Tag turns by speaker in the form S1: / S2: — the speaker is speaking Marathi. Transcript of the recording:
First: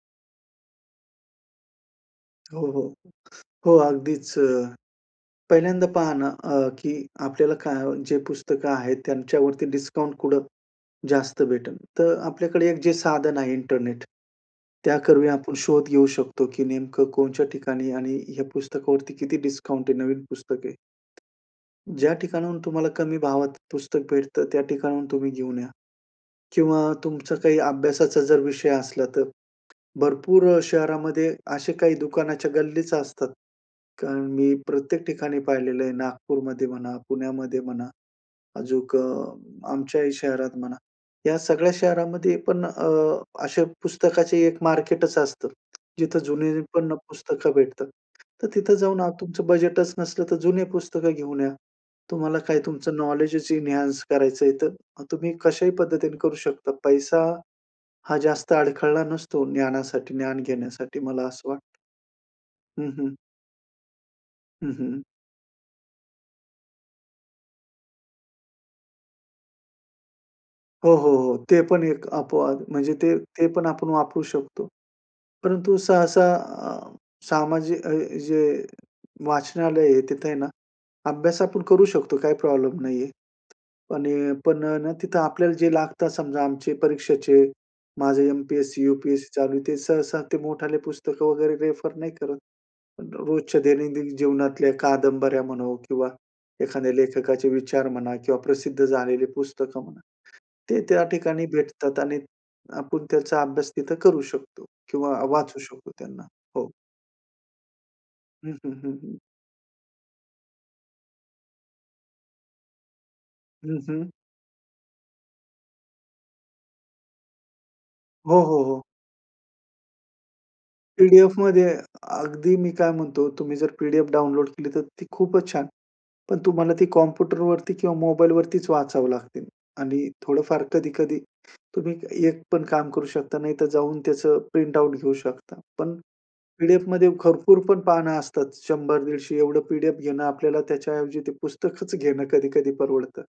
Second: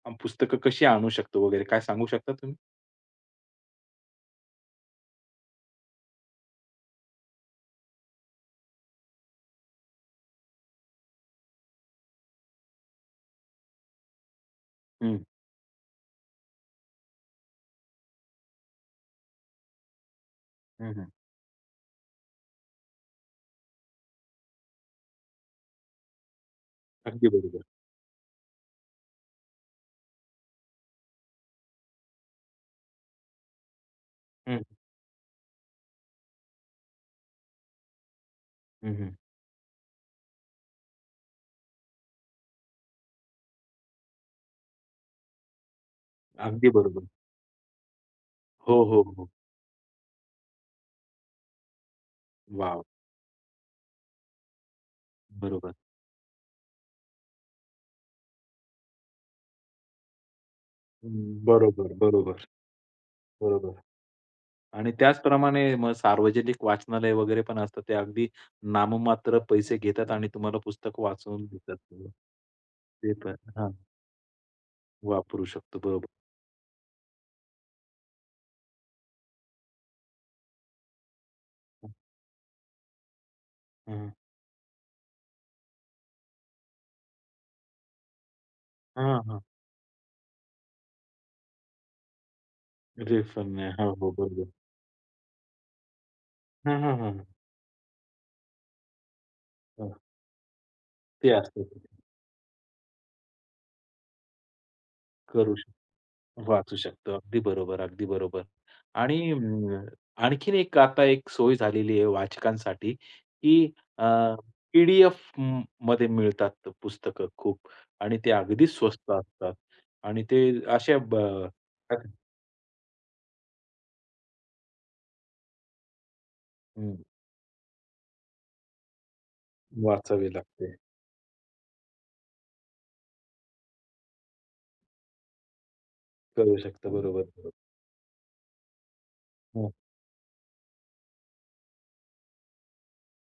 S1: मग पुस्तकं कशी आणू शकतो वगैरे काय सांगू शकता तुम्ही?
S2: हो, हो. हो, अगदीच अ, पहिल्यांदा पहा ना, अ, की आपल्याला काय जे पुस्तकं आहेत त्यांच्यावरती डिस्काउंट कुठं जास्त भेटेल. तर आपल्याकडे एक जे साधन आहे इंटरनेट. त्या
S1: हं.
S2: करवी आपण शोध घेऊ शकतो, की नेमकं कोणच्या आणि ह्या पुस्तकावरती किती डिस्काउंट आहे. नवीन पुस्तक आहे.
S1: हं, हं.
S2: ज्या ठिकाणाहून तुम्हाला कमी भावात पुस्तक भेटते, त्या ठिकाणाहून तुम्ही घेऊन या किंवा
S1: अगदी
S2: तुमचं काही
S1: बरोबर.
S2: अभ्यासाचा जर विषय असला तर भरपूर अ, शहरामध्ये असे काही दुकानाच्या गल्लीच असतात कारण मी
S1: हं.
S2: प्रत्येक ठिकाणी पाहिलेलं आहे. नागपूरमध्ये म्हणा, पुण्यामध्ये म्हणा.
S1: हं,
S2: अजून अ,
S1: हं.
S2: आमच्याही शहरात म्हणा. ह्या सगळ्या शहरामध्ये पण अ, अशा पुस्तकाची एक मार्केटच असतं. जिथे
S1: अगदी
S2: जुनीपण अ,
S1: बरोबर.
S2: पुस्तकं भेटतात. तर तिथे
S1: हो,
S2: जाऊन
S1: हो,
S2: आज
S1: हो.
S2: तुमचं बजेटच नसलं, तर जुनी पुस्तकं घेऊन या. तुम्हाला काय
S1: वॉव!
S2: तुमचं नॉलेजच इन्हांन्स करायचं आहे. तर तुम्ही कशाही
S1: बरोबर.
S2: पद्धतीने करू शकता. पैसा हा जास्त अडखळला नसतो ज्ञानासाठी, ज्ञान घेण्यासाठी मला
S1: हं,
S2: असं वाटते.
S1: बरोबर, बरोबर
S2: हं, हं.
S1: बरोबर
S2: हं,
S1: आणि
S2: हं.
S1: त्याचप्रमाणे मग सार्वजनिक वाचनालय वगैरे पण असतात. ते अगदी नाममात्र पैसे घेतात आणि तुम्हाला
S2: हो,
S1: पुस्तक
S2: हो, हो.
S1: वाचवून
S2: ते
S1: देतात
S2: पण एक अपवाद म्हणजे
S1: ते
S2: ते
S1: पण,
S2: ते पण
S1: हां.
S2: आपण वापरू शकतो.
S1: वापरू
S2: परंतु
S1: शकतो. बरोबर.
S2: सहसा अ, सामाजिक अ, जे वाचनालय आहे, तिथं आहे ना, अभ्यास आपण करू शकतो काही प्रॉब्लेम नाही आहे.
S1: हं,
S2: पण
S1: हं.
S2: अ पण आहे ना तिथे आपल्याला जे लागतं समजा, आमचे परीक्षेचे माझं एम-पी-एस-सी,
S1: हां,
S2: यू-पी-एस-सी
S1: हां.
S2: चालू ते सहसा ते मोठाले पुस्तकं वगैरे रेफर नाही करत.
S1: रिफंड
S2: रोजच्या
S1: नाही. हो, हो,
S2: दैनंदिन
S1: बरोबर.
S2: जीवनातल्या कादंबऱ्या म्हणो किंवा
S1: हं,
S2: एखाद्या
S1: हं, हं, हं.
S2: लेखकाचे विचार म्हणा किंवा प्रसिद्ध झालेली पुस्तकं
S1: हं.
S2: म्हणा, ते त्या
S1: ते
S2: ठिकाणी
S1: असत
S2: भेटतात आणि आपण त्याचा अभ्यास तिथं करू शकतो किंवा
S1: करू
S2: वाचू
S1: शकतो,
S2: शकतो त्यांना. हो.
S1: वाचू शकतो. अगदी बरोबर, अगदी बरोबर.
S2: हं, हं, हं, हं.
S1: आणि अ, आणखीन एक आता एक सोय झालेली आहे वाचकांसाठी, की
S2: हं,
S1: अ,
S2: हं.
S1: पी-डी-एफमध्ये मिळतात पुस्तकं खूप आणि ते
S2: हो, हो,
S1: अगदी
S2: हो.
S1: स्वस्त असतात. आणि ते अशा ब
S2: पी-डी-एफमध्ये
S1: अ
S2: अगदी मी काय म्हणतो तुम्ही जर पी-डी-एफ डाउनलोड केली तर ती खूपच छान. पण तुम्हाला ती
S1: हं.
S2: कॉम्प्युटरवरती किंवा मोबाईलवरतीच वाचावं लागतील आणि
S1: वाचावी
S2: थोडं फार
S1: लागते.
S2: कधी-कधी तुम्ही एक पण काम करू शकता. नाहीतर जाऊन त्याचं प्रिंटआउट घेऊ शकता. पण
S1: करू शकतं.
S2: पी-डी-एफमध्ये
S1: बरोबर. [unintelligible]
S2: भरपूरपण पानं असतात. 100-150 एवढं
S1: हं.
S2: पी-डी-एफ घेणं आपल्याला त्याच्याऐवजी ते पुस्तकच घेणं कधी-कधी परवडतं.